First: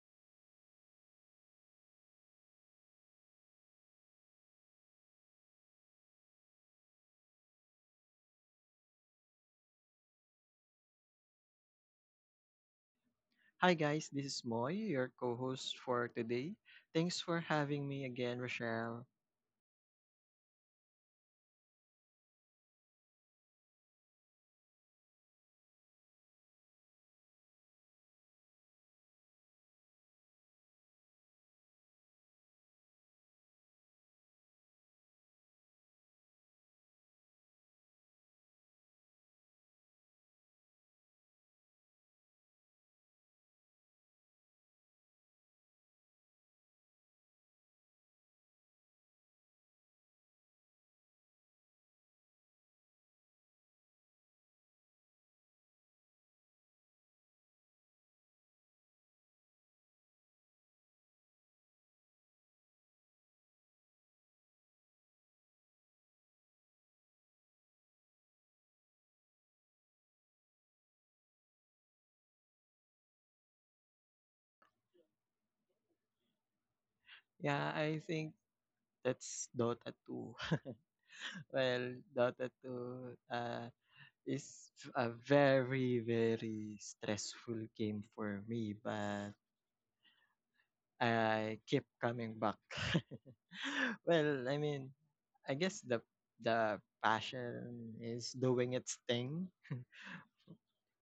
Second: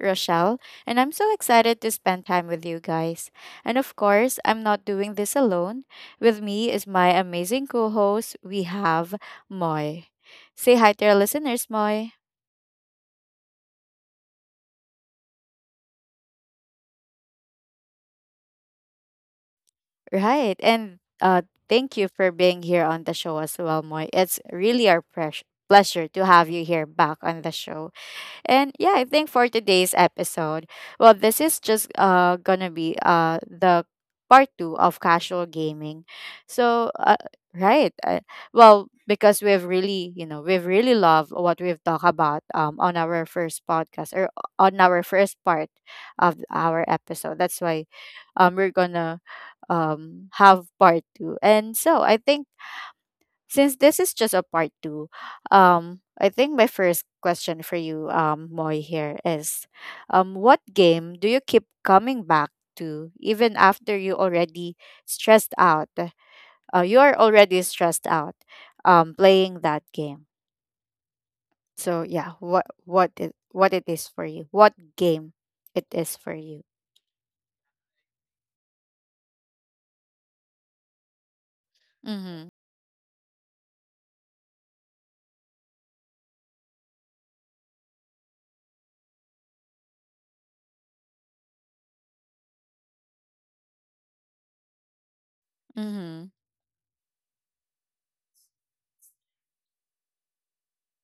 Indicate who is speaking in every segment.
Speaker 1: Rochelle, and I'm so excited to spend time with you guys. And of course, I'm not doing this alone. With me is my amazing co host, we have Moy. Say hi to our listeners, Moy.
Speaker 2: Hi guys, this is Moy, your co-host for today. Thanks for having me again, Rochelle.
Speaker 1: Right, and thank you for being here on the show as well, Moy. It's really our pleasure to have you here back on the show. And yeah, I think for today's episode, well, this is just gonna be the part two of casual gaming. So right, uh, well, because we've really loved what we've talked about on our first podcast or on our first part of our episode. That's why we're gonna have part two. And so I think since this is just a part two, I think my first question for you, Moy, here is, what game do you keep coming back to even after you already stressed out? You are already stressed out, playing that game. So yeah, what it is for you? What game it is for you?
Speaker 2: Yeah, I think that's Dota 2. Well,
Speaker 1: Mm-hmm.
Speaker 2: Dota 2 uh, is a very, very stressful game for me, but I keep coming back. I I guess the
Speaker 1: Mm-hmm.
Speaker 2: the passion is doing its thing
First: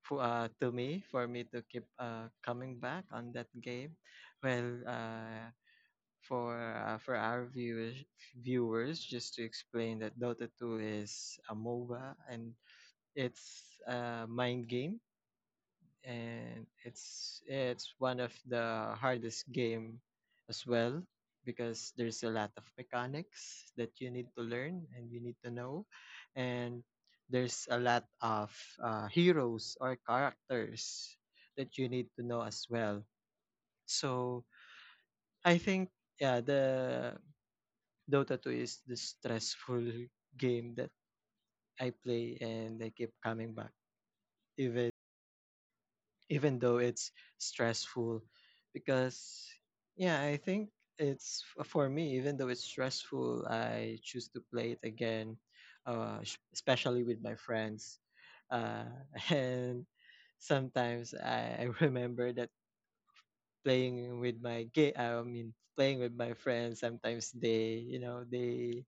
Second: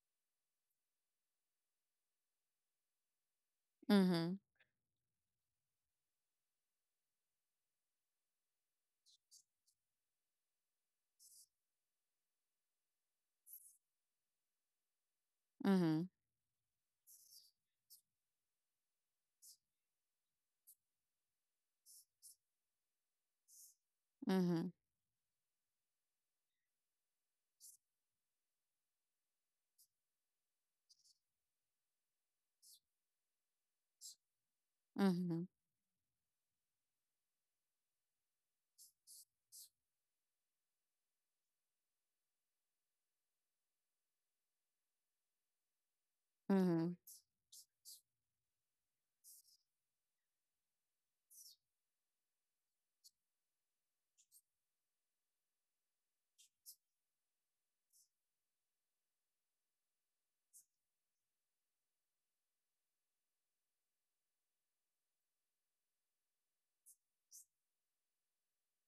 Speaker 2: for me to keep coming back on that game.
Speaker 1: Mm-hmm.
Speaker 2: Well, uh, for our viewers, just to explain that Dota 2 is a MOBA, and it's a mind game, and it's one of the hardest game as well because there's a lot of mechanics that you need to
Speaker 1: Mm-hmm.
Speaker 2: learn and you need to know, and there's a lot of heroes or characters that you need to know as well. So
Speaker 1: Mm-hmm.
Speaker 2: I think yeah, the Dota 2 is the stressful game that I play, and I keep coming back even though
Speaker 1: Mm-hmm.
Speaker 2: it's stressful because yeah, I think for me, even though it's stressful, I choose to play it again, especially with my friends. uh, and sometimes I remember that playing with my gay, I mean playing with my friends. Sometimes they, you know, they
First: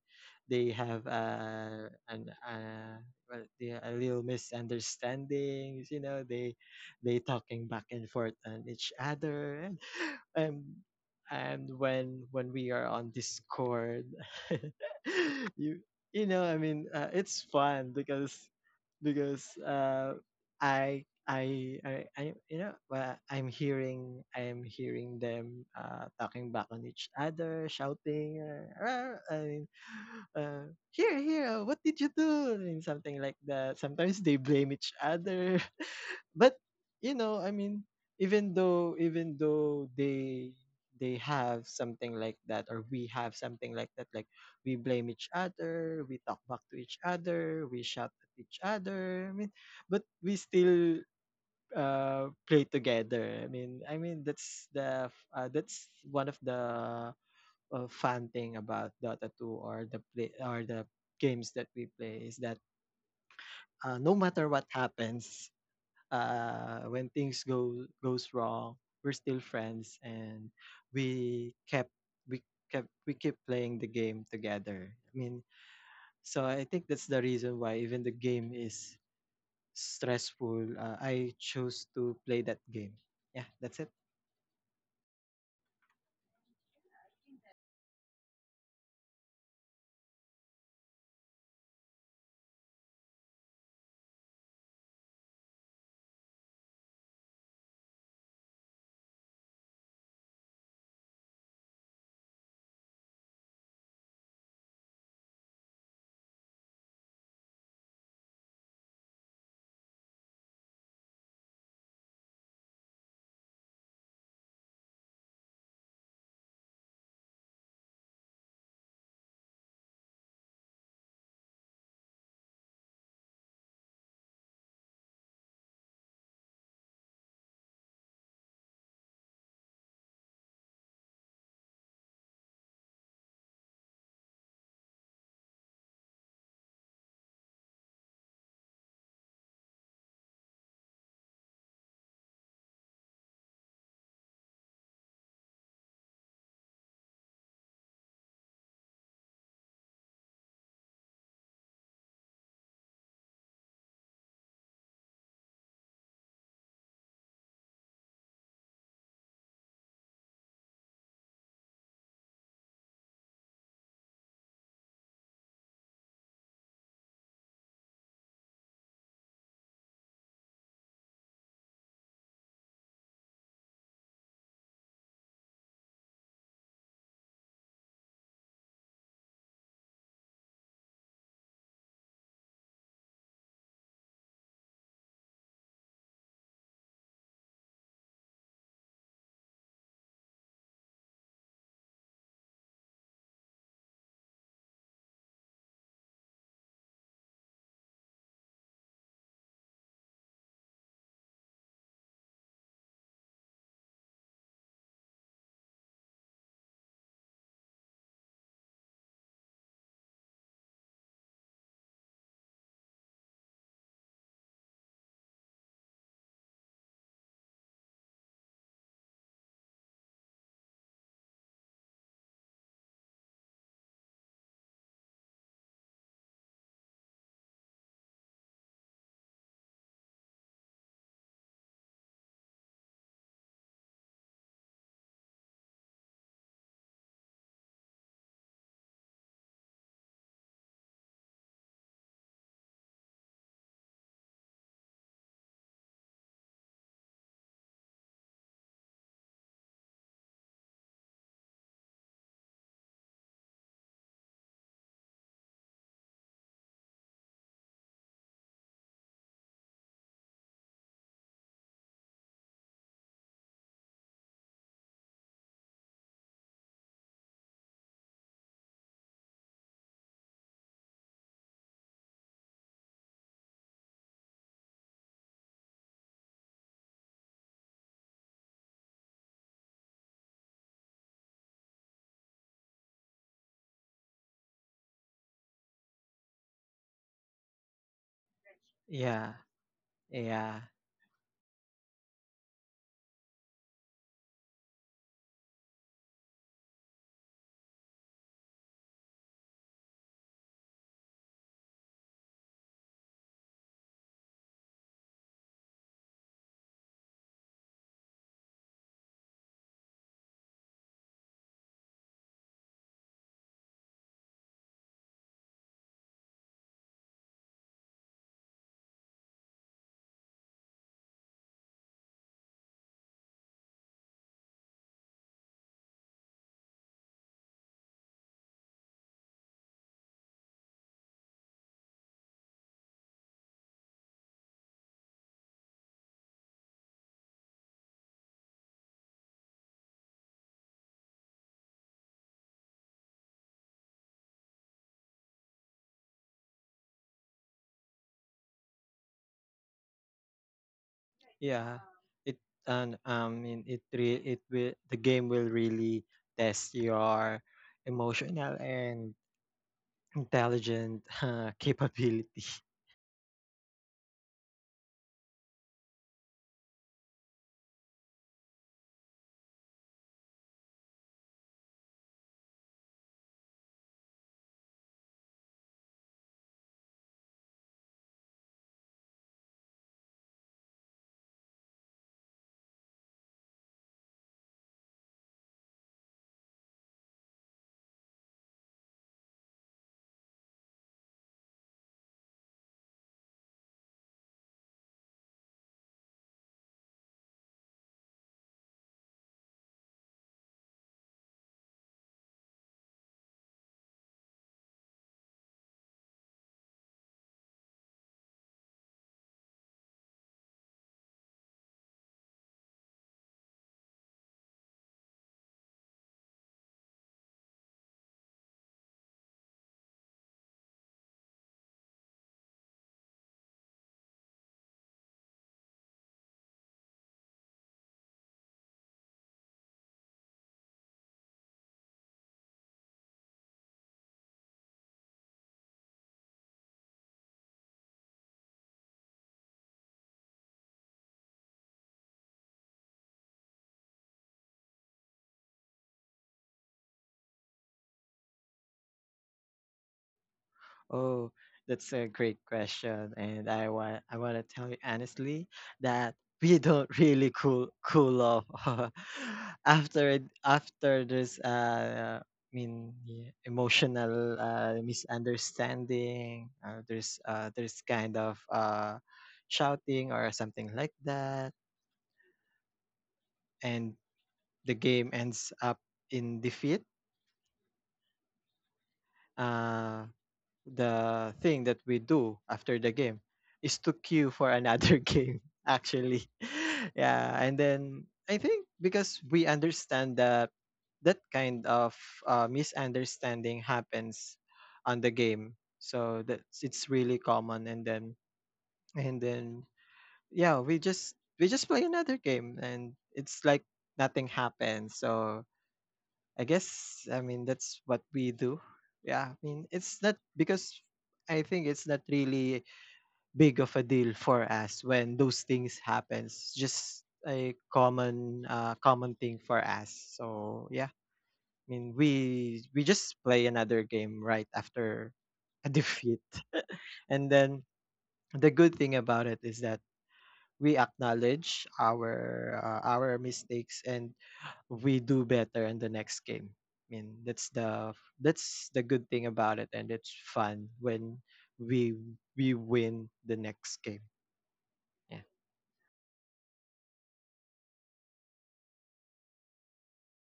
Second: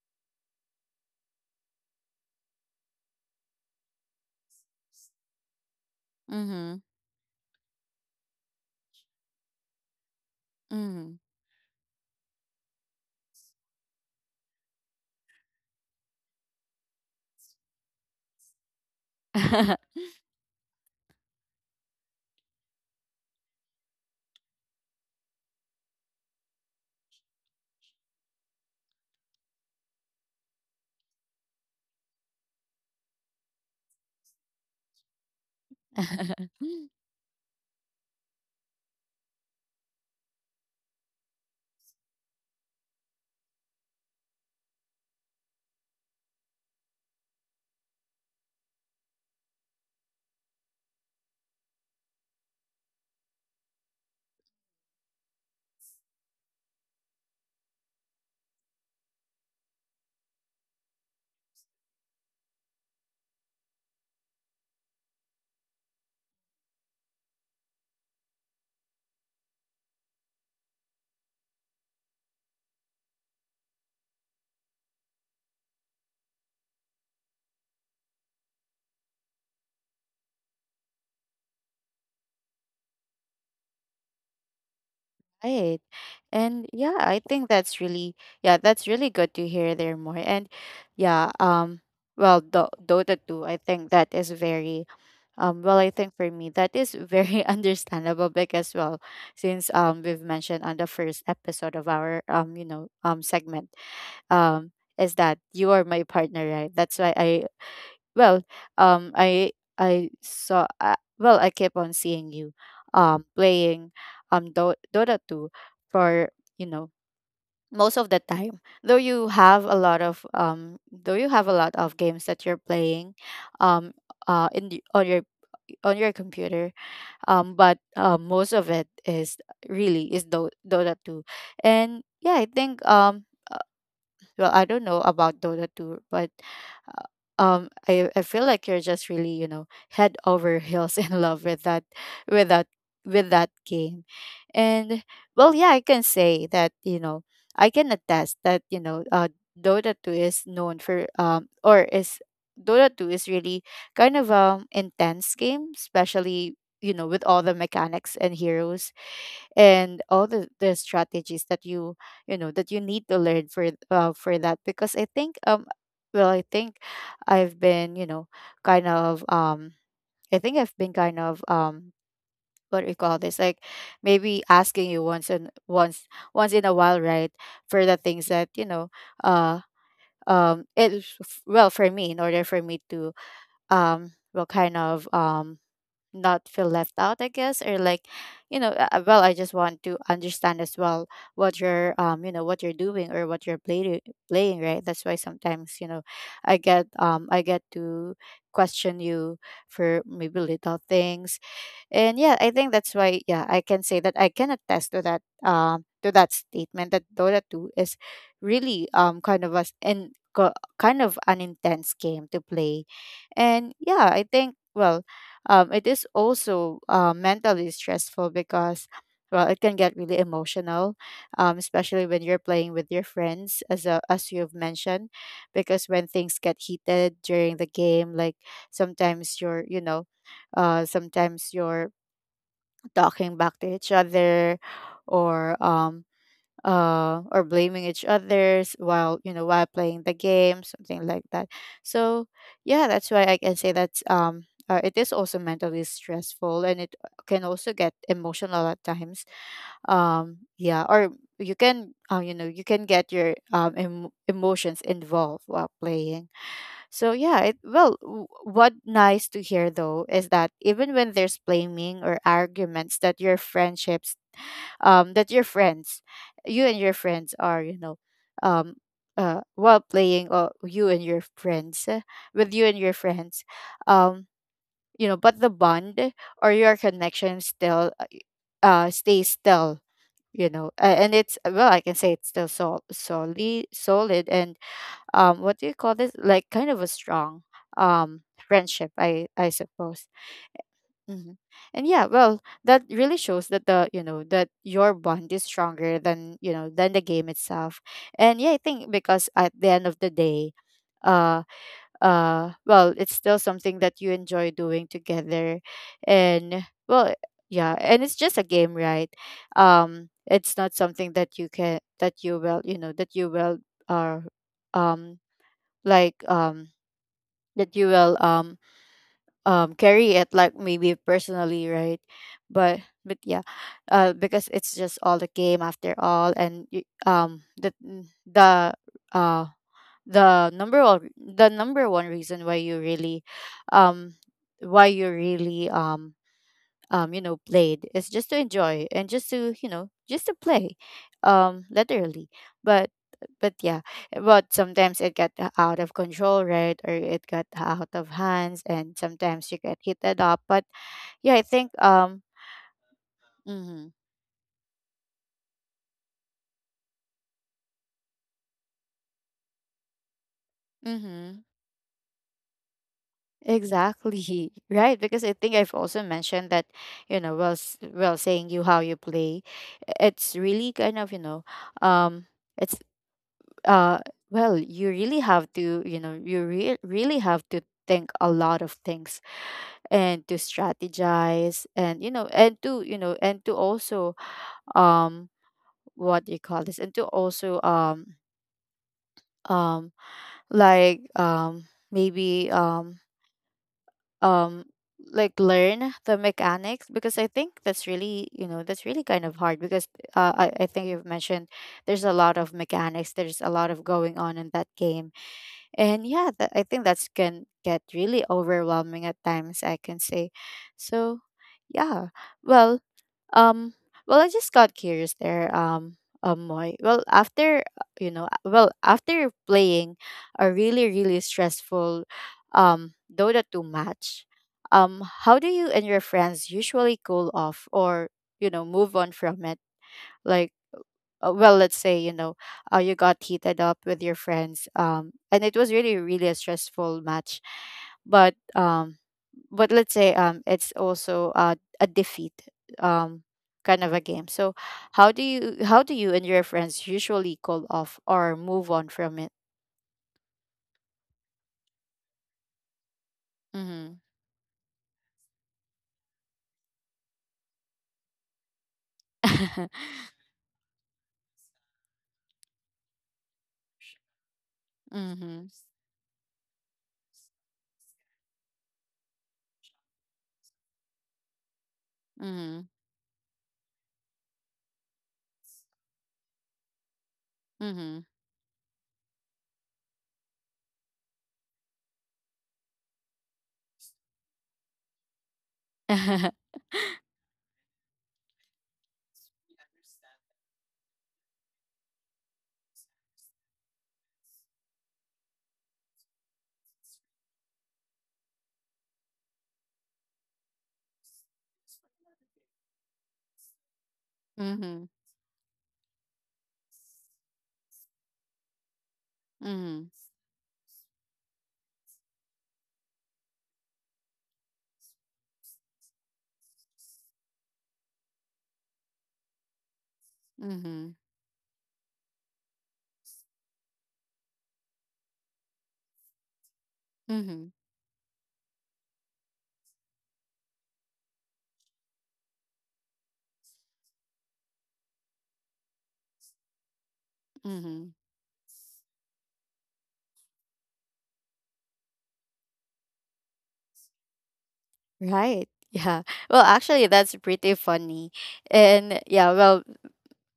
Speaker 2: they have an well, they a little misunderstandings. You know,
Speaker 1: Mm-hmm.
Speaker 2: they talking back and forth on each other, and and and when we are on Discord, you you know, I mean, it's fun because because
Speaker 1: Mm-hmm.
Speaker 2: uh, you know, well, I'm hearing them talking back on each other, shouting, "Rah!" I mean, here, what did you do? And something like that. Sometimes they blame each other, but
Speaker 1: Mm-hmm.
Speaker 2: you know, I mean, even though they have something like that, or we have something like that, like we blame each other, we talk back to each other, we shout at each other. I mean, but we still play together. I mean, that's that's one of the fun thing about Dota 2, or the play, or the games that we play is that no matter what happens, when things go goes wrong, we're still friends, and we kept we kept we keep playing the game together. I mean, so I think that's the reason why even the game is stressful. I chose to play that game. Yeah, that's it.
Speaker 1: Right. And yeah, I think that's really, yeah, that's really good to hear there more. And yeah, well, Dota 2, I think that is very well, I think for me that is very understandable because, well, since we've mentioned on the first episode of our segment um is that you are my partner, right? That's why I well, um, I I saw. Well, I kept on seeing you, playing, Dota two for you know most of the time. Though you have a lot of games that you're playing, um, in the, on your computer. But most of it is Dota two, and yeah, I think, well, I don't know about Dota 2, but uh, I feel like you're just really, head over heels in love with that with that with that game. And, well, yeah, I can say that, I can attest that, Dota 2 is known for, or is Dota 2 is really kind of intense game, especially, with all the mechanics and heroes, and all the strategies that you know that you need to learn for, for that. Because I think, I think I've been, kind of, I think I've been kind of, what do you call this, like maybe asking you once and once, once in a while, right? For the things that, uh it, well, for me, in order for me to, well, kind of, not feel left out, I guess. Or like, well, I just want to understand as well what you're, what you're doing or what you're playing, right? That's why sometimes, I get, I get to question you for maybe little things. And yeah, I think that's why, yeah, I can say that I can attest to that, to that statement that Dota 2 is really, kind of a kind of an intense game to play. And yeah, I think, well, it is also, mentally stressful, because, well, it can get really emotional, especially when you're playing with your friends, as a, as you've mentioned, because when things get heated during the game, like, sometimes you're, you know, sometimes your talking back to each other, or um or blaming each others while, while playing the game, something like that. So yeah, that's why I can say that, it is also mentally stressful, and it can also get emotional at times. Yeah, or you can, you know, you can get your, emotions involved while playing. So yeah, it, well, what nice to hear though is that even when there's blaming or arguments, that your friendships, that your friends, you and your friends are, um, while playing, or you and your friends, with you and your friends, um, you know, but the bond or your connection still, stays still. You know, and it's, well, I can say it's still solid, solid, and what do you call this, like kind of a strong, um friendship, I
Speaker 2: Yeah,
Speaker 1: suppose.
Speaker 2: yeah,
Speaker 1: Hmm. And yeah, well, that really shows that the, that your bond is stronger than, than the game itself. And yeah, I think, because at the end of the day, uh well, it's still something that you enjoy doing together. And, well, yeah, and it's just a game, right? It's not something that you can, that you will, that you will, uh um like, that you will, carry it like maybe personally, right? but but yeah, because it's just all the game after all. And the, uh the number of the number one reason why you really, um why you really, you know, played is just to enjoy, and just to, just to play, literally. but but yeah, but sometimes it got out of control, right? Or it got out of hands and sometimes you get heated up. But yeah, I think,
Speaker 2: yeah. It and in it
Speaker 1: mm-hmm,
Speaker 2: re- it will the game will really test your emotional and intelligent
Speaker 1: mm-hmm,
Speaker 2: capability.
Speaker 1: exactly. Right, because I think I've also mentioned that, while, while saying you how you play, it's really kind of, um it's, uh well, you really have to, you really have to think a lot of things, and to strategize, and you know, and to, you know, and to also, um what do you call this, and to also, um like, maybe um like learn the mechanics, because I think that's really, you know, that's really kind of hard, because, I think you've mentioned there's a lot of mechanics, there's a lot of going on in that game. And yeah, that, I think that's can get really overwhelming at times, I can say. So yeah, well, um well, I just got curious there, Moy. Well, after, well, after playing a really, really stressful, Dota 2 match, how do you and your friends usually cool off, or you know, move on from it? Like, well, let's say, you know, you got heated up with your friends, and it was really, really a stressful match. But, but let's say, it's also, a defeat, um kind of a game. So how do you, how do you and your friends usually call off or move on from it?
Speaker 2: Oh, that's a great question, and
Speaker 1: Mm-hmm.
Speaker 2: I want to tell you honestly that we don't really cool off. After after this yeah, emotional
Speaker 1: Mm-hmm.
Speaker 2: misunderstanding. There's there's kind of shouting or something like that,
Speaker 1: Mm-hmm.
Speaker 2: and the game ends up in defeat.
Speaker 1: Mm-hmm.
Speaker 2: Uh. The thing that we do after the game is to queue for another game, actually. Yeah, and then I think because we understand that that kind of misunderstanding happens on the game, so that's it's really common, and then and then yeah, we just play another game, and it's like nothing
Speaker 1: Mm-hmm.
Speaker 2: happens. So I guess, I mean, that's what we do. Yeah, I mean,
Speaker 1: Mm-hmm.
Speaker 2: it's not because I think it's not really big of a deal for us when those things happens. Just a common common thing for us. So yeah, I mean, we just play another game right after a defeat.
Speaker 1: Mm-hmm.
Speaker 2: And
Speaker 1: Mm-hmm.
Speaker 2: then the good thing about it is that we acknowledge our mistakes, and we do better in the next game. I mean, that's the good thing about it, and it's fun when we we win the next game. Yeah,
Speaker 1: Right. Yeah. Well, actually, that's pretty funny. And yeah, well,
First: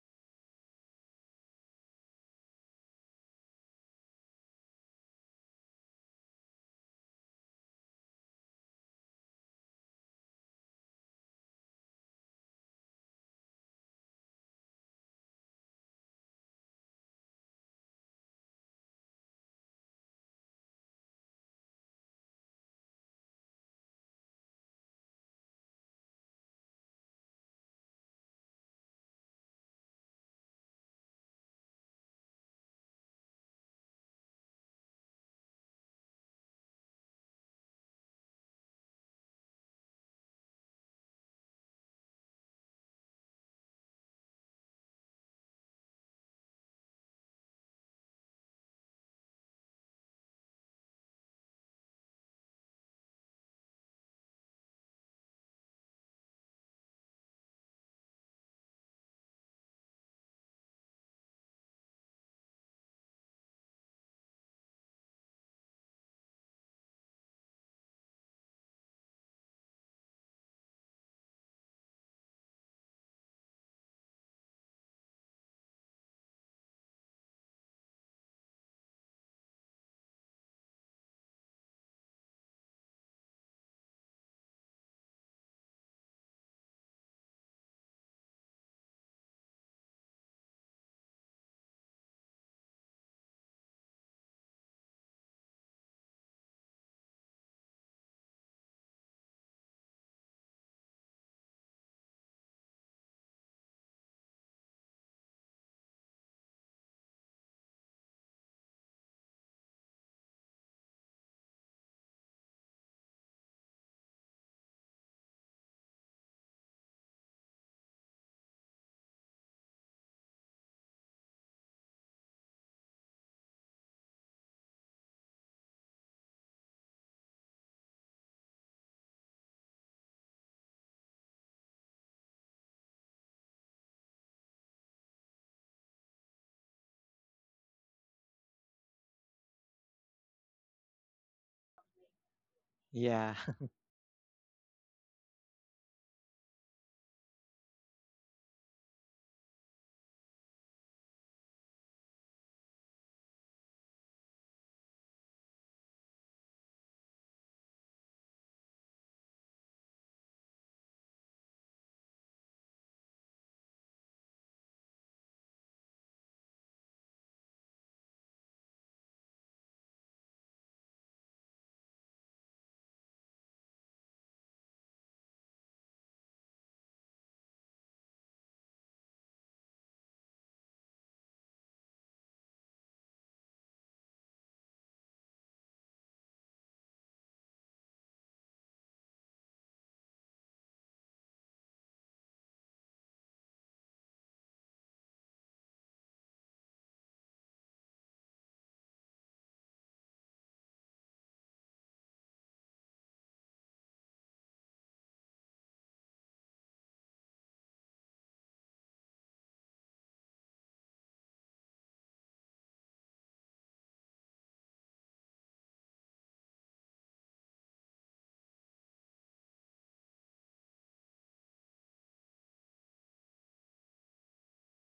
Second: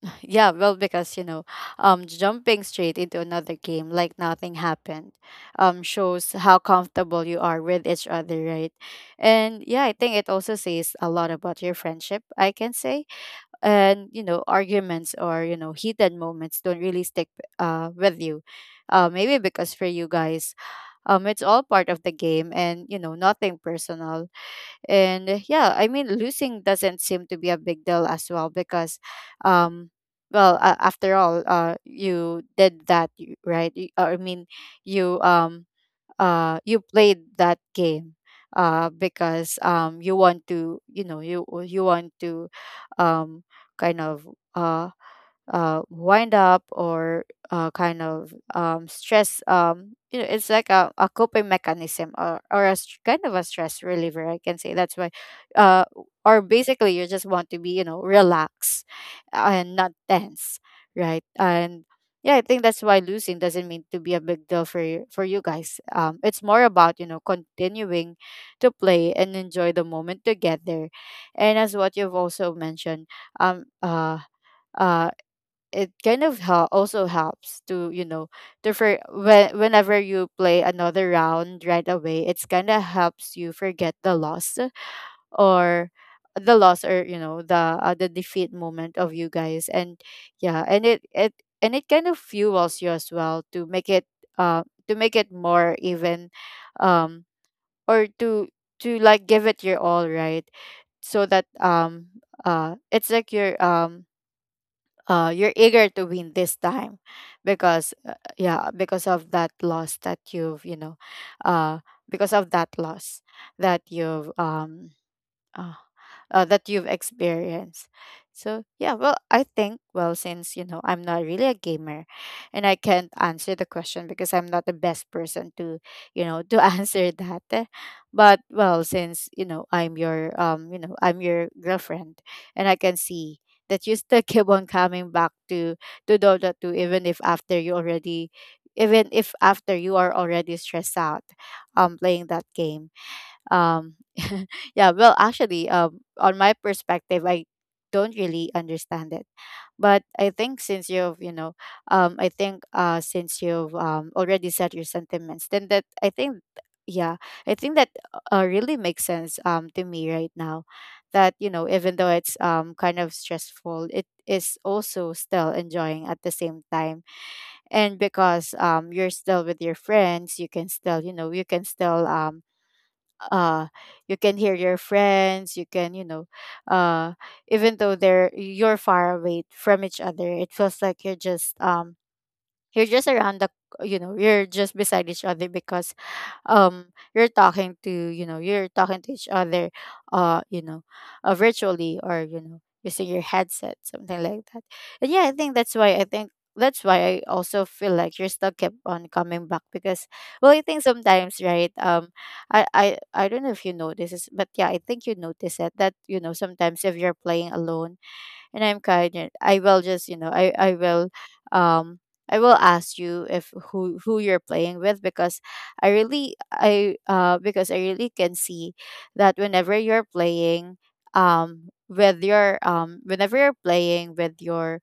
Speaker 1: yeah, well, because, you know, jumping straight into another game like nothing happened, shows how comfortable you are with each other, right? And yeah, I think it also says a lot about your friendship, I can say. And, you know, arguments, or you know, heated moments don't really stick, with you. Maybe because for you guys, it's all part of the game and, you know, nothing personal. And yeah, I mean losing doesn't seem to be a big deal as well, because, um well, after all, you did that, right. I mean, you, you played that game, because, you want to, you know, you want to, um kind of, uh wind up, or kind of, stress. You know, it's like a coping mechanism, or a kind of a stress reliever, I can say. That's why, uh, or basically you just want to be, relaxed and not tense, right? And yeah, I think that's why losing doesn't mean to be a big deal for you guys. It's more about continuing to play and enjoy the moment together, and as what you've also mentioned, um, uh, uh it helps to for whenever you play another round right away it's kind of helps you forget the loss or or the defeat moment of you guys. And yeah and it it and it kind of fuels you as well uh to make it more even, um or to, like, give it your all, right? So that it's like your you're eager to win this time because yeah, because of that loss that you've you know uh, because of that loss that you've Oh, that you've experienced. So yeah, well, I think, well, since I'm not really a gamer, and I can't answer the question because I'm not the best person to answer that. But well, since I'm your you know I'm your girlfriend, and I can see that you still keep on coming back to Dota 2 even if after you already even if after you are already stressed out playing that game.
Speaker 2: yeah,
Speaker 1: um yeah, well, actually, on my perspective, I don't really understand it, but I think since you've you know I think since you've already said your sentiments, then that I think yeah I think that really makes sense to me right now. That you know, even though it's kind of stressful, it is also still enjoying at the same time. And because you're still with your friends, you can still, you can still, uh you can hear your friends, you can, uh even though they're you're far away from each other, it feels like you're just around the, you're just beside each other because um you're talking to, you're talking to each other, uh you know virtually, or, using your headset, something like that. And yeah, I think that's why, I think that's why I also feel like you're still kept on coming back, because, well, I think sometimes, right, I don't know if you notice this, but yeah, I think you notice it, that, sometimes if you're playing alone and I'm kind. I will just, you know I will, um I will ask you if who you're playing with, because I really, I because I really can see that whenever you're playing with your whenever you're playing with your,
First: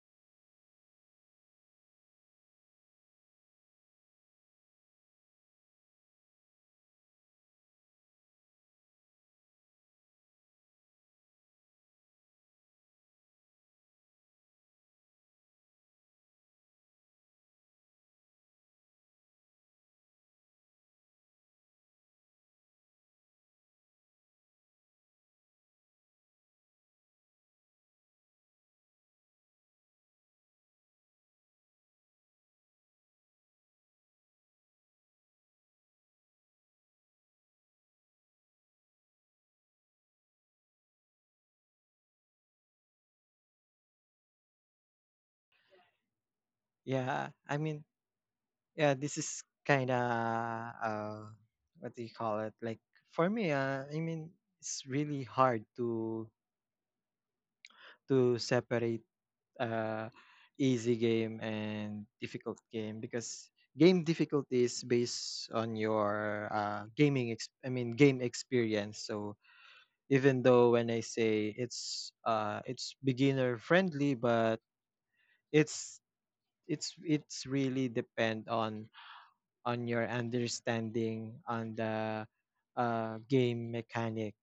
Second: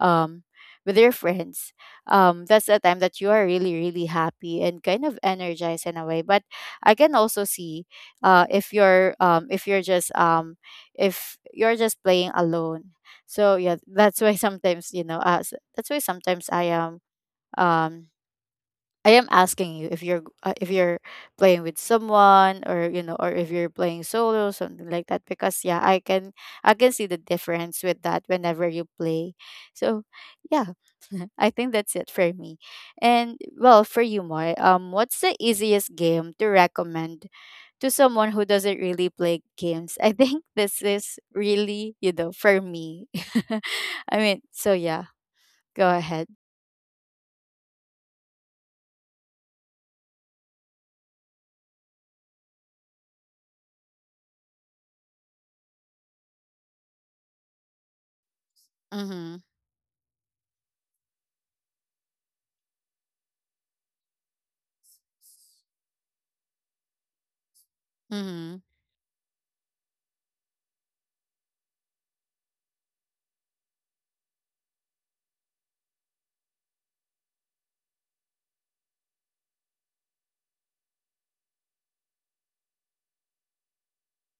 Speaker 1: um, with your friends, that's the time that you are really, really happy and kind of energized in a way. But I can also see, uh, if you're um, if you're just um, if you're just playing alone. So yeah, that's why sometimes, that's why sometimes I am, um, I am asking you if if you're playing with someone, or, or if you're playing solo, something like that, because yeah, I can, I can see the difference with that whenever you play. So yeah, I think that's it for me. And well, for you, Moy, what's the easiest game to recommend to someone who doesn't really play games? I think this is really, you know, for me. I mean, so yeah, go ahead.
Speaker 2: yeah. I mean, yeah. This is kind of uh, what do you call it? Like for me, it's really hard to separate
Speaker 1: Mm-hmm.
Speaker 2: uh, easy game and difficult game because game difficulty is based on your gaming ex- I mean game
Speaker 1: Mm-hmm.
Speaker 2: experience. So even though when I say it's beginner friendly, but it's it's really depend on your understanding on the game mechanics,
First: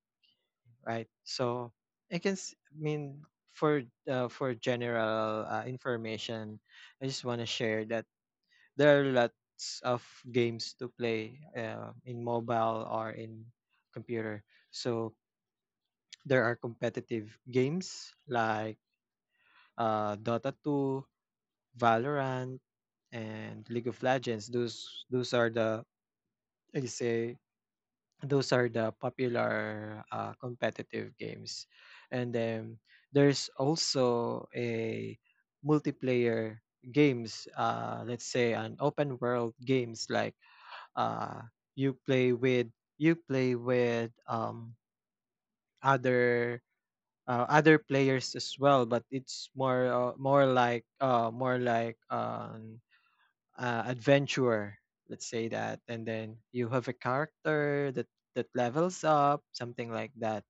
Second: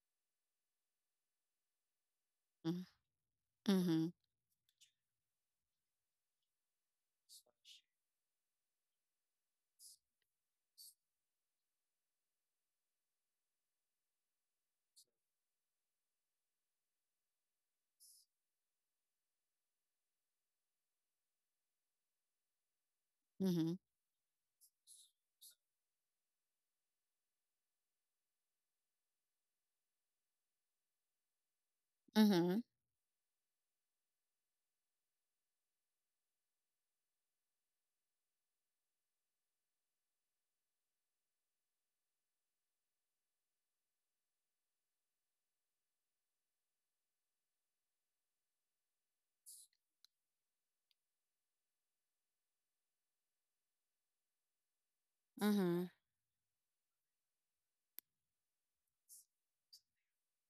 Speaker 2: right? So I can, s- I mean, for
Speaker 1: Mm-hmm.
Speaker 2: for general information, I just want to share that there are lots of games to play in mobile or in computer. So there are competitive games like Dota 2, Valorant, and
Speaker 1: Mm-hmm.
Speaker 2: League of Legends. Those are the, I say, those are the popular competitive games. And
Speaker 1: Mm-hmm.
Speaker 2: then there's also a multiplayer games, let's say an open world games, like uh, you play with you play with other other players as well, but it's more more like adventure, let's say that.
Speaker 1: Mm-hmm.
Speaker 2: And then you have a character that levels up, something like that.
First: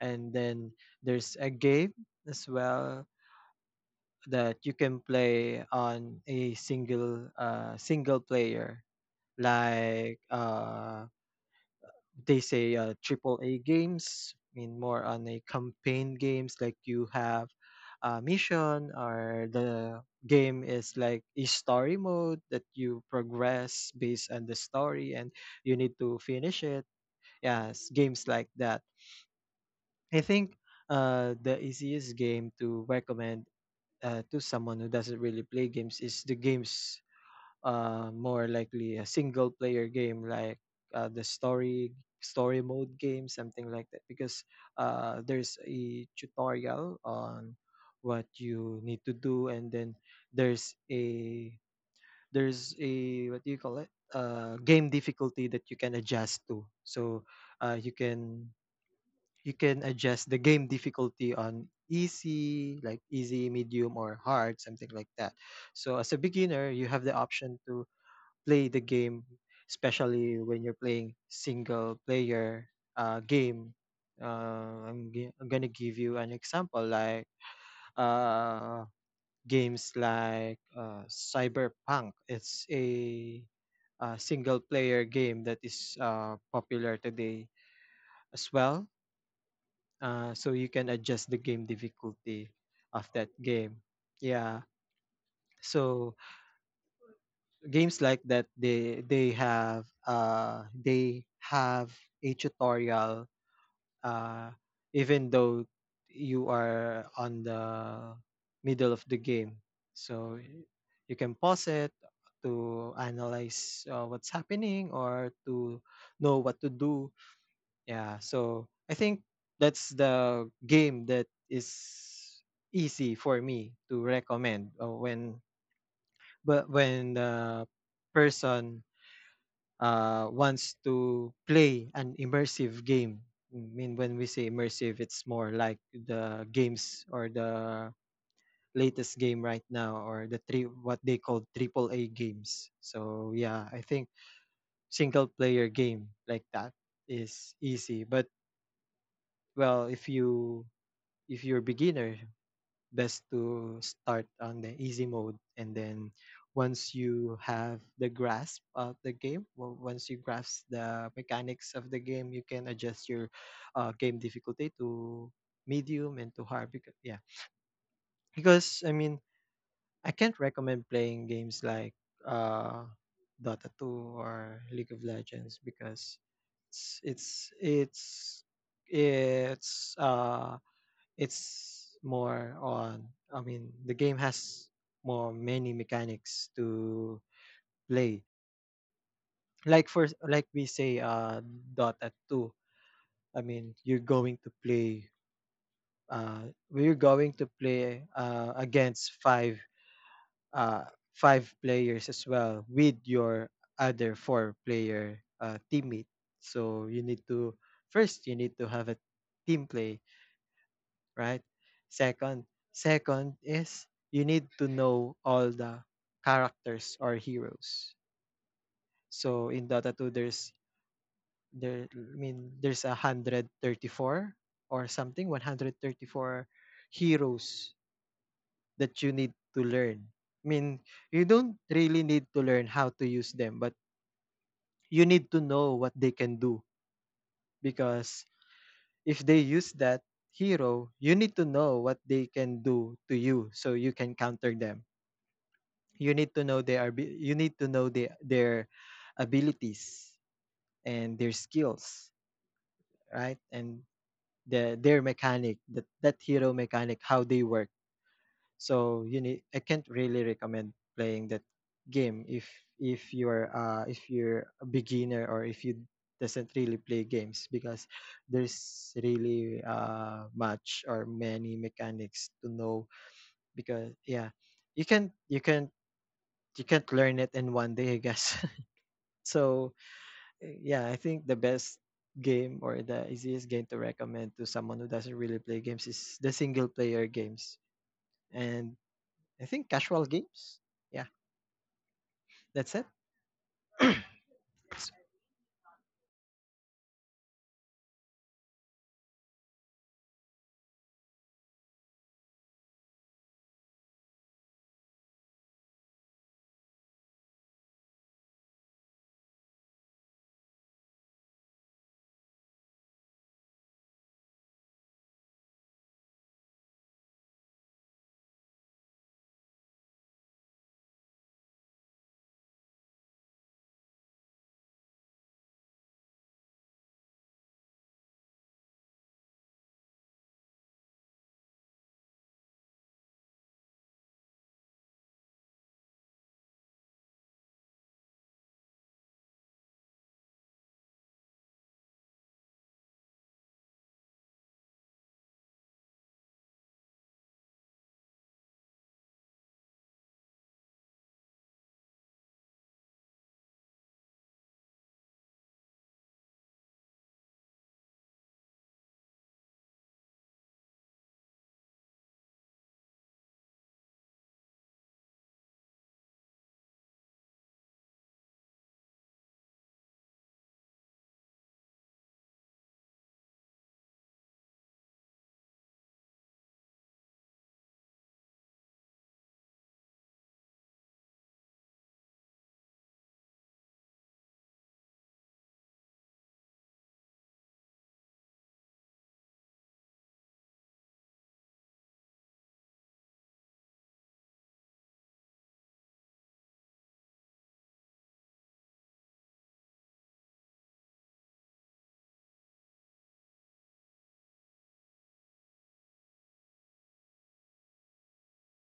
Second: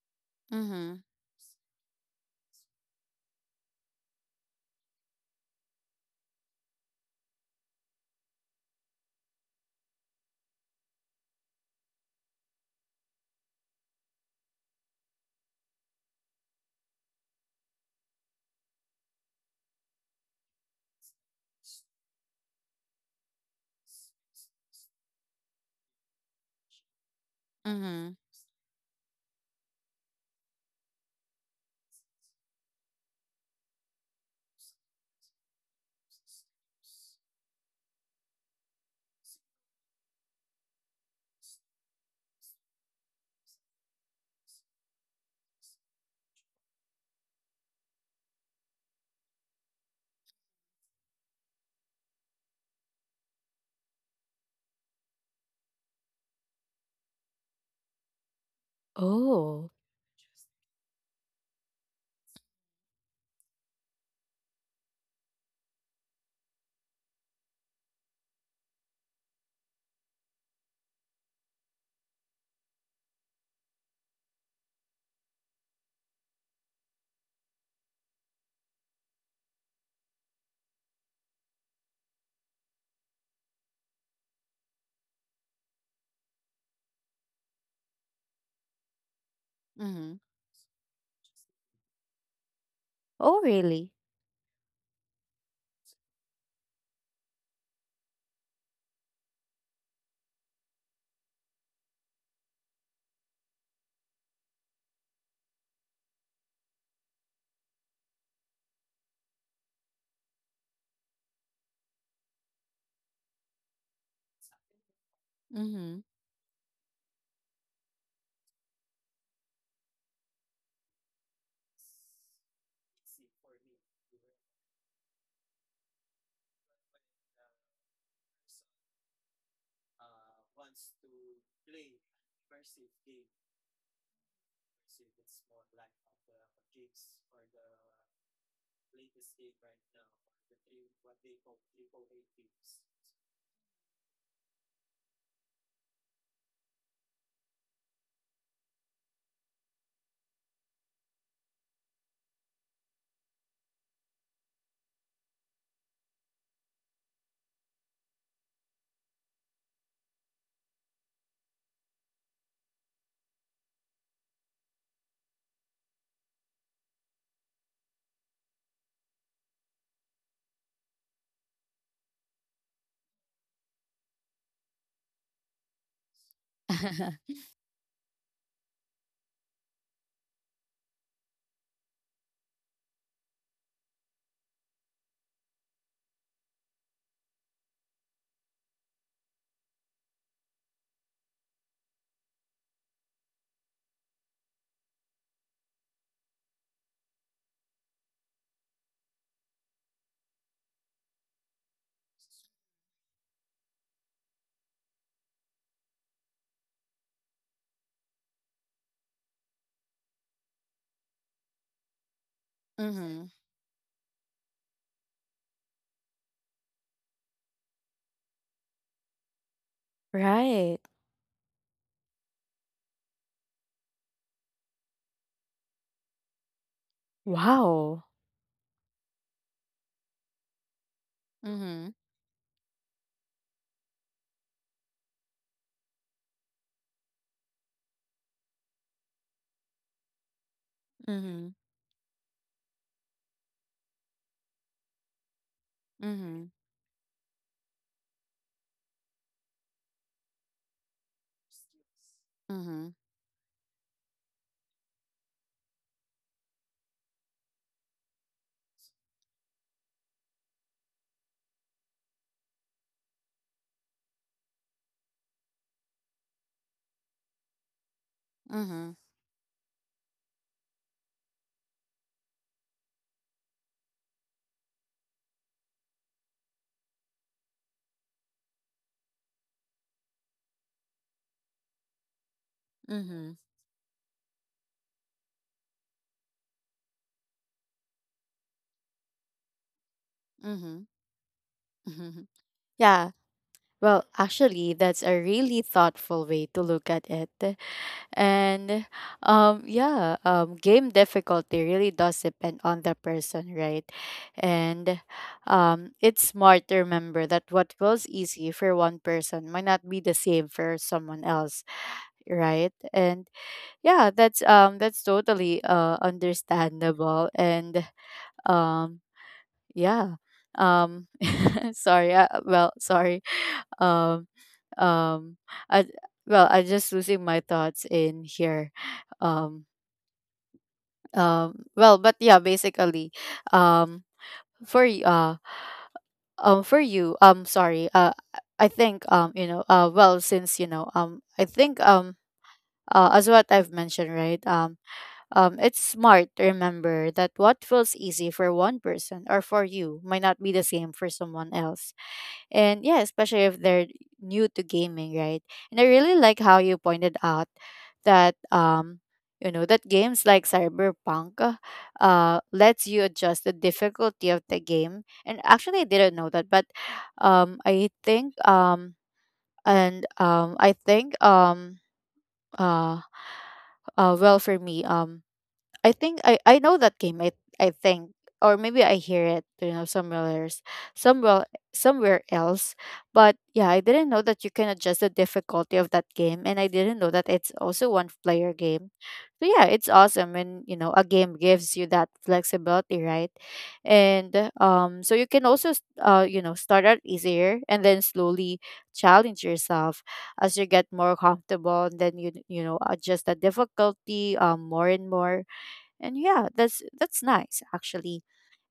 Speaker 2: And then
Speaker 1: Mm-hmm.
Speaker 2: there's a game as well that you can play on a single single player, like they say triple A games. I mean, more on a campaign games, like you have a mission, or the game is like a story mode that you progress based on the story, and you need to finish it. Yes,
Speaker 1: Mm-hmm.
Speaker 2: games like that. I think the easiest game to recommend to someone who doesn't really play games is the games more likely a single player game, like the story mode game, something like that, because there's a tutorial on what you need to do. And then there's a there's a what do you call it game difficulty that you can adjust to. So you can
Speaker 1: Oh.
Speaker 2: adjust the game difficulty on easy, like easy, medium, or hard, something like that. So as a beginner, you have the option to play the game, especially when you're playing single player game. I'm gonna give you an example, like uh, games like Cyberpunk. It's a single player game that is popular today as well.
Speaker 1: Mm-hmm.
Speaker 2: So you can adjust the game difficulty of that
Speaker 1: Oh,
Speaker 2: game.
Speaker 1: really?
Speaker 2: Yeah. So games like that, they have they have a tutorial uh even though you are on the middle of the game, so you can pause it to analyze what's happening or to
Speaker 1: Mm-hmm.
Speaker 2: know what to do. Yeah, so I think that's the game that is easy for me to recommend when the person wants to play an immersive game. I mean, when we say immersive, it's more like the games or the latest game right now, or the three what they call triple A games. So yeah, I think single player game like that is easy. But well, if you're beginner, best to start on the easy mode, and then once you have the grasp of the game well, once you grasp the mechanics of the game, you can adjust your game difficulty to medium and to hard. Because yeah, because I mean, I can't recommend playing games like uh Dota 2 or League of Legends, because it's it's it's it's uh it's more on, I mean, the game has more many mechanics to play. Like for like we say Dota 2, I mean, you're going to play we're going to play against five uh five players as well with your other four player teammate. So you need to, first, you need to have a team play, right? Second,
Speaker 1: Mm-hmm.
Speaker 2: is you need to know all the characters or heroes. So in Dota 2, there's
Speaker 1: Right.
Speaker 2: there I mean there's 134 or something, 134 heroes
Speaker 1: Wow.
Speaker 2: that you need to learn. I mean, you don't
Speaker 1: Mm-hmm.
Speaker 2: really need to learn how to use them, but you need to know what they can do, because if they use that hero, you need to
Speaker 1: Mm-hmm.
Speaker 2: know what they can do to you, so you can counter them.
Speaker 1: Mm-hmm.
Speaker 2: You need to know their abilities and their skills,
Speaker 1: Mm-hmm.
Speaker 2: right? And their mechanic, that that hero mechanic, how they work. So you need I can't really recommend playing that game if you're if you're a beginner, or if you doesn't really play games, because
Speaker 1: Mhm.
Speaker 2: there's really much or many mechanics to know. Because yeah, you can you can you can't learn it in one day, I guess. So yeah, I think the best game or the
Speaker 1: Mhm.
Speaker 2: easiest game to recommend to someone who doesn't really play games is the single player games and, I think, casual games. Yeah,
Speaker 1: Mhm.
Speaker 2: that's it.
Speaker 1: Yeah.
Speaker 2: S-
Speaker 1: Well, actually, that's a really thoughtful way to look at it. And yeah, game difficulty really does depend on the person, right? And it's smart to remember that what feels easy for one person might not be the same for someone else, right? And yeah, that's totally understandable, and um yeah. Um Sorry. Well, sorry. Um um I, well, I just losing my thoughts in here. Um well, but yeah, basically, um for y- uh for you, sorry. I think you know, well, since I think as what I've mentioned, right? It's smart to remember that what feels easy for one person or for you might not be the same for someone else. And yeah, especially if they're new to gaming, right? And I really like how you pointed out that you know, that games like Cyberpunk, lets you adjust the difficulty of the game. And actually, I didn't know that, but I think and I think uh, well, for me, I think I know that game. I think, or maybe I hear it, you know, somewhere else, somewhere somewhere else. But yeah, I didn't know that you can adjust the difficulty of that game, and I didn't know that it's also one player game. So yeah, it's awesome, and you know, a game gives you that flexibility, right? And so you can also you know, start out easier and then slowly challenge yourself as you get more comfortable, and then you know, adjust the difficulty more and more. And yeah, that's nice actually.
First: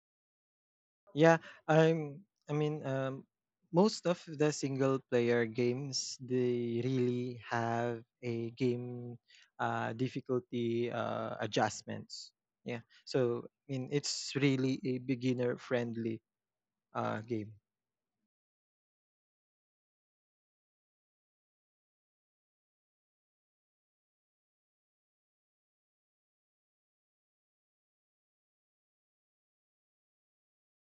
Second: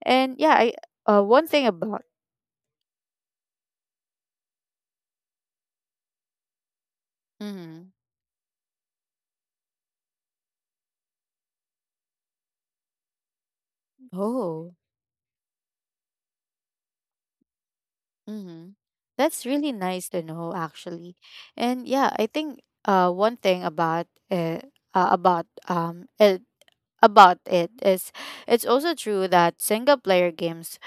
Speaker 1: And yeah I
Speaker 2: yeah,
Speaker 1: one thing about,
Speaker 2: I'm. I mean, um, Most of the single player games, they really
Speaker 1: mhm.
Speaker 2: have a game difficulty adjustments. Yeah, so I mean, it's
Speaker 1: Oh.
Speaker 2: really a beginner friendly game.
Speaker 1: Mm-hmm. That's really nice to know, actually. And yeah, I think, one thing about, about it about it, is it's also true that single player games,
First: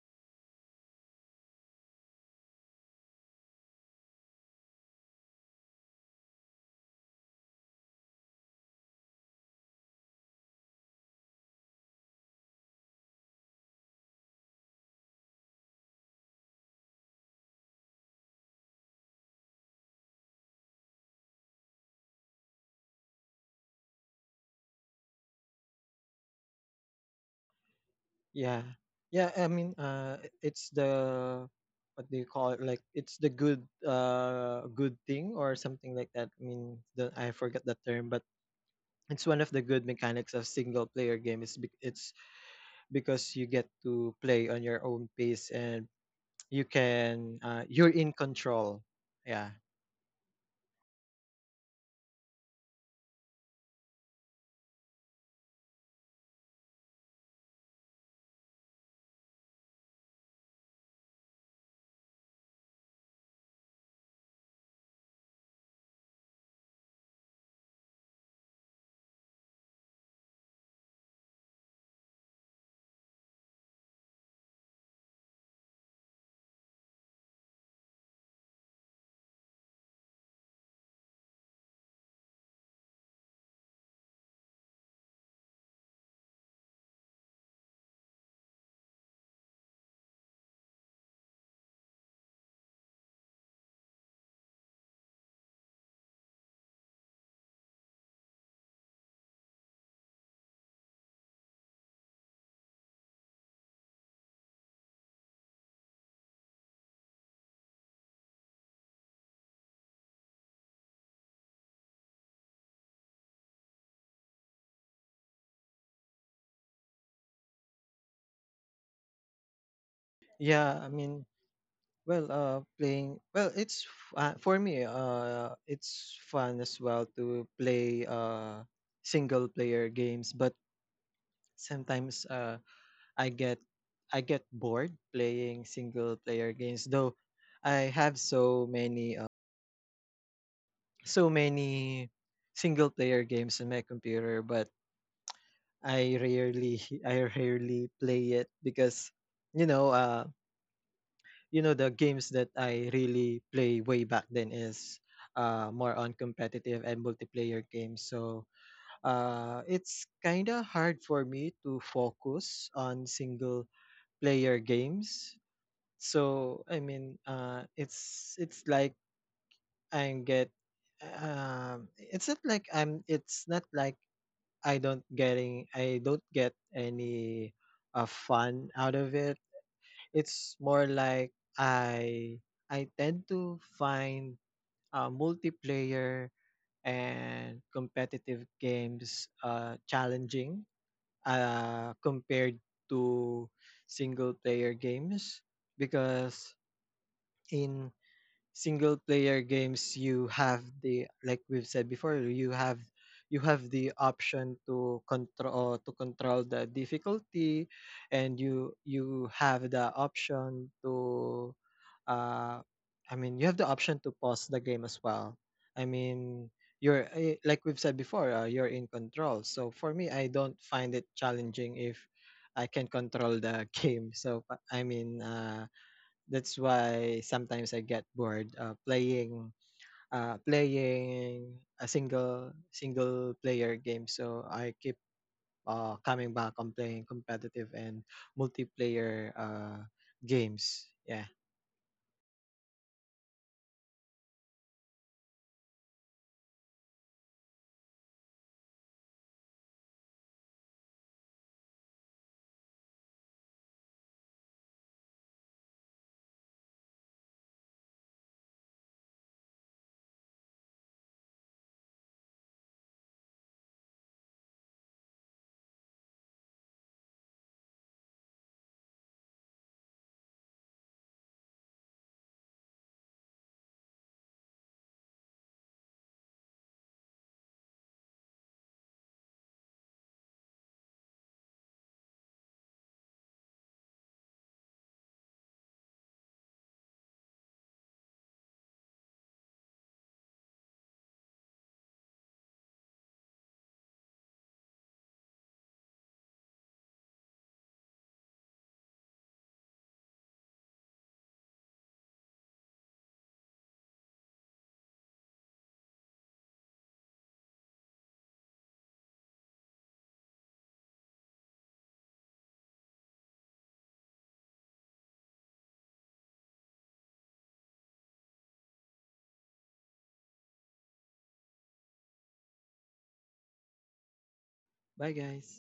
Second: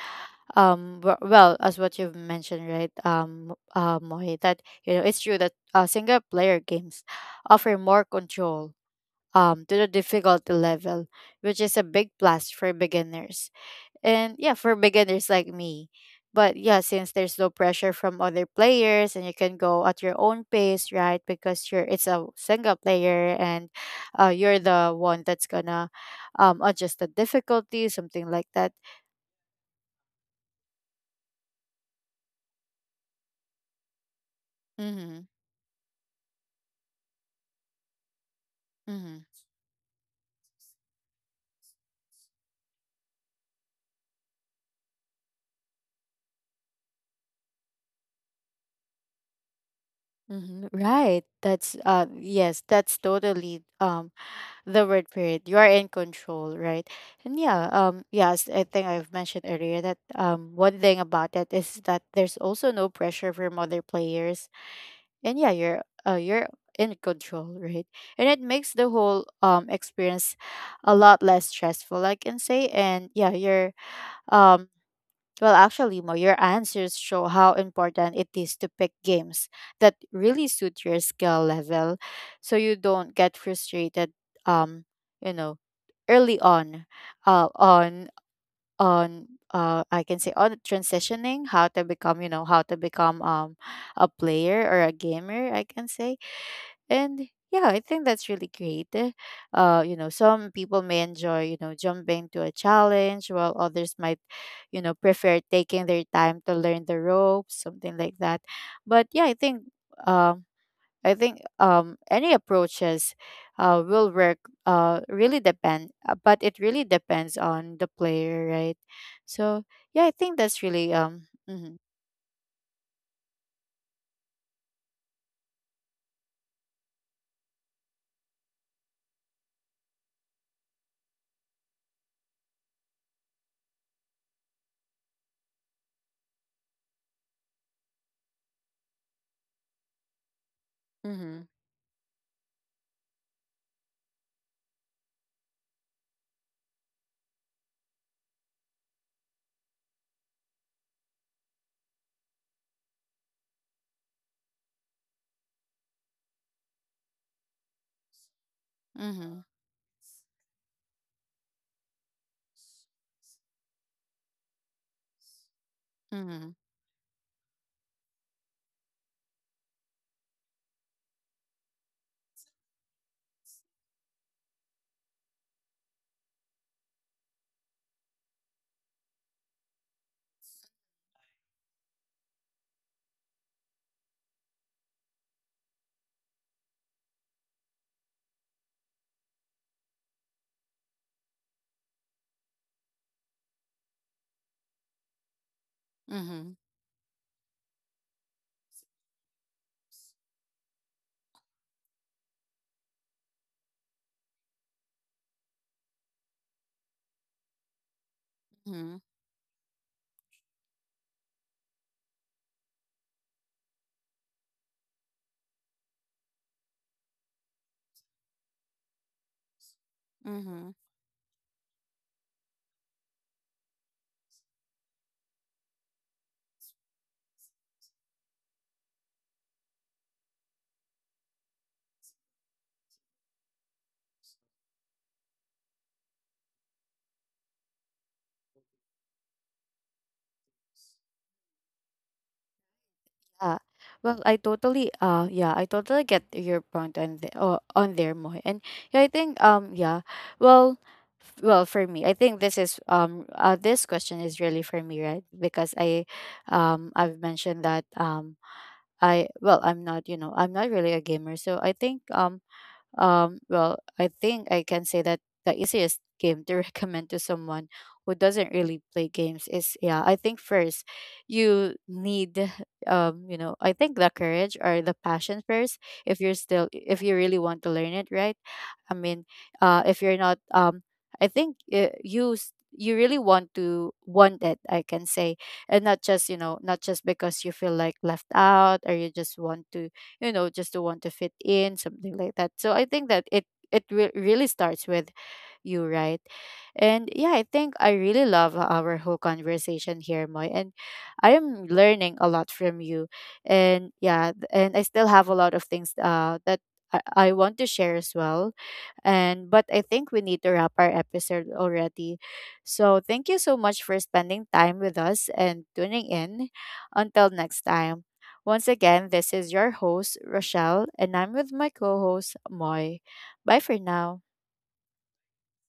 Speaker 1: well, as what you've mentioned, right, Moy, that you know, it's true that, single player games offer more control to the difficulty level, which is a big plus for beginners. And yeah, for beginners like me. But yeah, since there's no pressure from other players and you can go at your own pace, right? Because you're it's a single player, and you're the one that's gonna adjust the difficulty, something like
Speaker 2: Yeah.
Speaker 1: that.
Speaker 2: Yeah, I mean, it's the, what do you call it? Like it's the good good
Speaker 1: Mm-hmm.
Speaker 2: thing or something like that. I mean, I forget the term, but
Speaker 1: Mm-hmm.
Speaker 2: it's one of the good mechanics of single player game. It's because you get to play on your own pace, and you can you're in control. Yeah.
Speaker 1: Mm-hmm. Right. That's yes, that's totally the word for it. You are in control, right? And yeah, yes, I think I've mentioned earlier that one thing about it is that there's also no pressure from other players, and yeah, you're, you're in control, right? And it makes the whole experience a lot less stressful, I can say. And yeah, you're, um well, actually, Mo, your answers show how important it is to pick games that really suit your skill level so you don't get frustrated, um, you know, early on, uh on on I can say on transitioning how to become, you know, how to become a player or a gamer, I can say. And yeah, I think that's really great. You know, some people may enjoy, you know, jumping to a challenge, while others might, you know, prefer taking their time to learn the ropes, something like that. But yeah, I think um any approaches will work, really depend but it really depends on the player, right? So yeah, I think that's
Speaker 2: Yeah, I
Speaker 1: really
Speaker 2: mean,
Speaker 1: mhm.
Speaker 2: well, it's for me, it's fun as well to play single player games, but sometimes I get I get bored playing single player games. Though I have so many so
Speaker 1: Mhm.
Speaker 2: many single player games on my computer, but I rarely I rarely play it. Because you know uh you know, the games that I really play way back then is more on competitive and multiplayer games. So
Speaker 1: Mhm.
Speaker 2: it's kind of hard for me to focus on single player games.
Speaker 1: Mhm.
Speaker 2: So I mean, it's like I get, it's not like I'm. It's not like I don't get any fun out of it. It's more like I tend to find multiplayer and competitive games challenging compared to single player games. Because
Speaker 1: Mhm.
Speaker 2: in single player games, you have the, like we've said before, you have the option to control the difficulty, and
Speaker 1: Mhm.
Speaker 2: you have the option to uh you have the option to pause the game as well. I mean, you're, like we've said before, you're in control. So for me, I don't
Speaker 1: Mhm.
Speaker 2: find it challenging if I can control the game. So that's why sometimes I get bored, playing a single player game. So I keep coming back on playing competitive and multiplayer games. Yeah.
Speaker 1: Ah. Well, I totally yeah, I totally get your point on the on there, Moy. And yeah, I think yeah. Well, well, for me, I think this is this question is really for me, right? Because I've mentioned that I, well, I'm not, you know, I'm not really a gamer. So I think well, I think I can say that the easiest game to recommend to someone who doesn't really play games is yeah, I think first you need you know, I think the courage or the passion first, if you're still, if you really want to learn it, right? I mean, if you're not, I think you really want to want it, I can say, and not just, you know, not just because you feel like left out, or you just want to, you know, just to want to fit in, something like that. So I think that it re- really starts with you, right? And yeah, I think I really love our whole conversation here, Moy. And I am learning a lot from you. And yeah, and I still have a lot of things that I, I want to share as well. And but I think we need to wrap our episode already. So thank you so much for spending time with us and tuning in. Until next time. Once again, this is your host, Rochelle, and I'm with my co host, Moy. Bye for now.
Speaker 2: Bye, guys.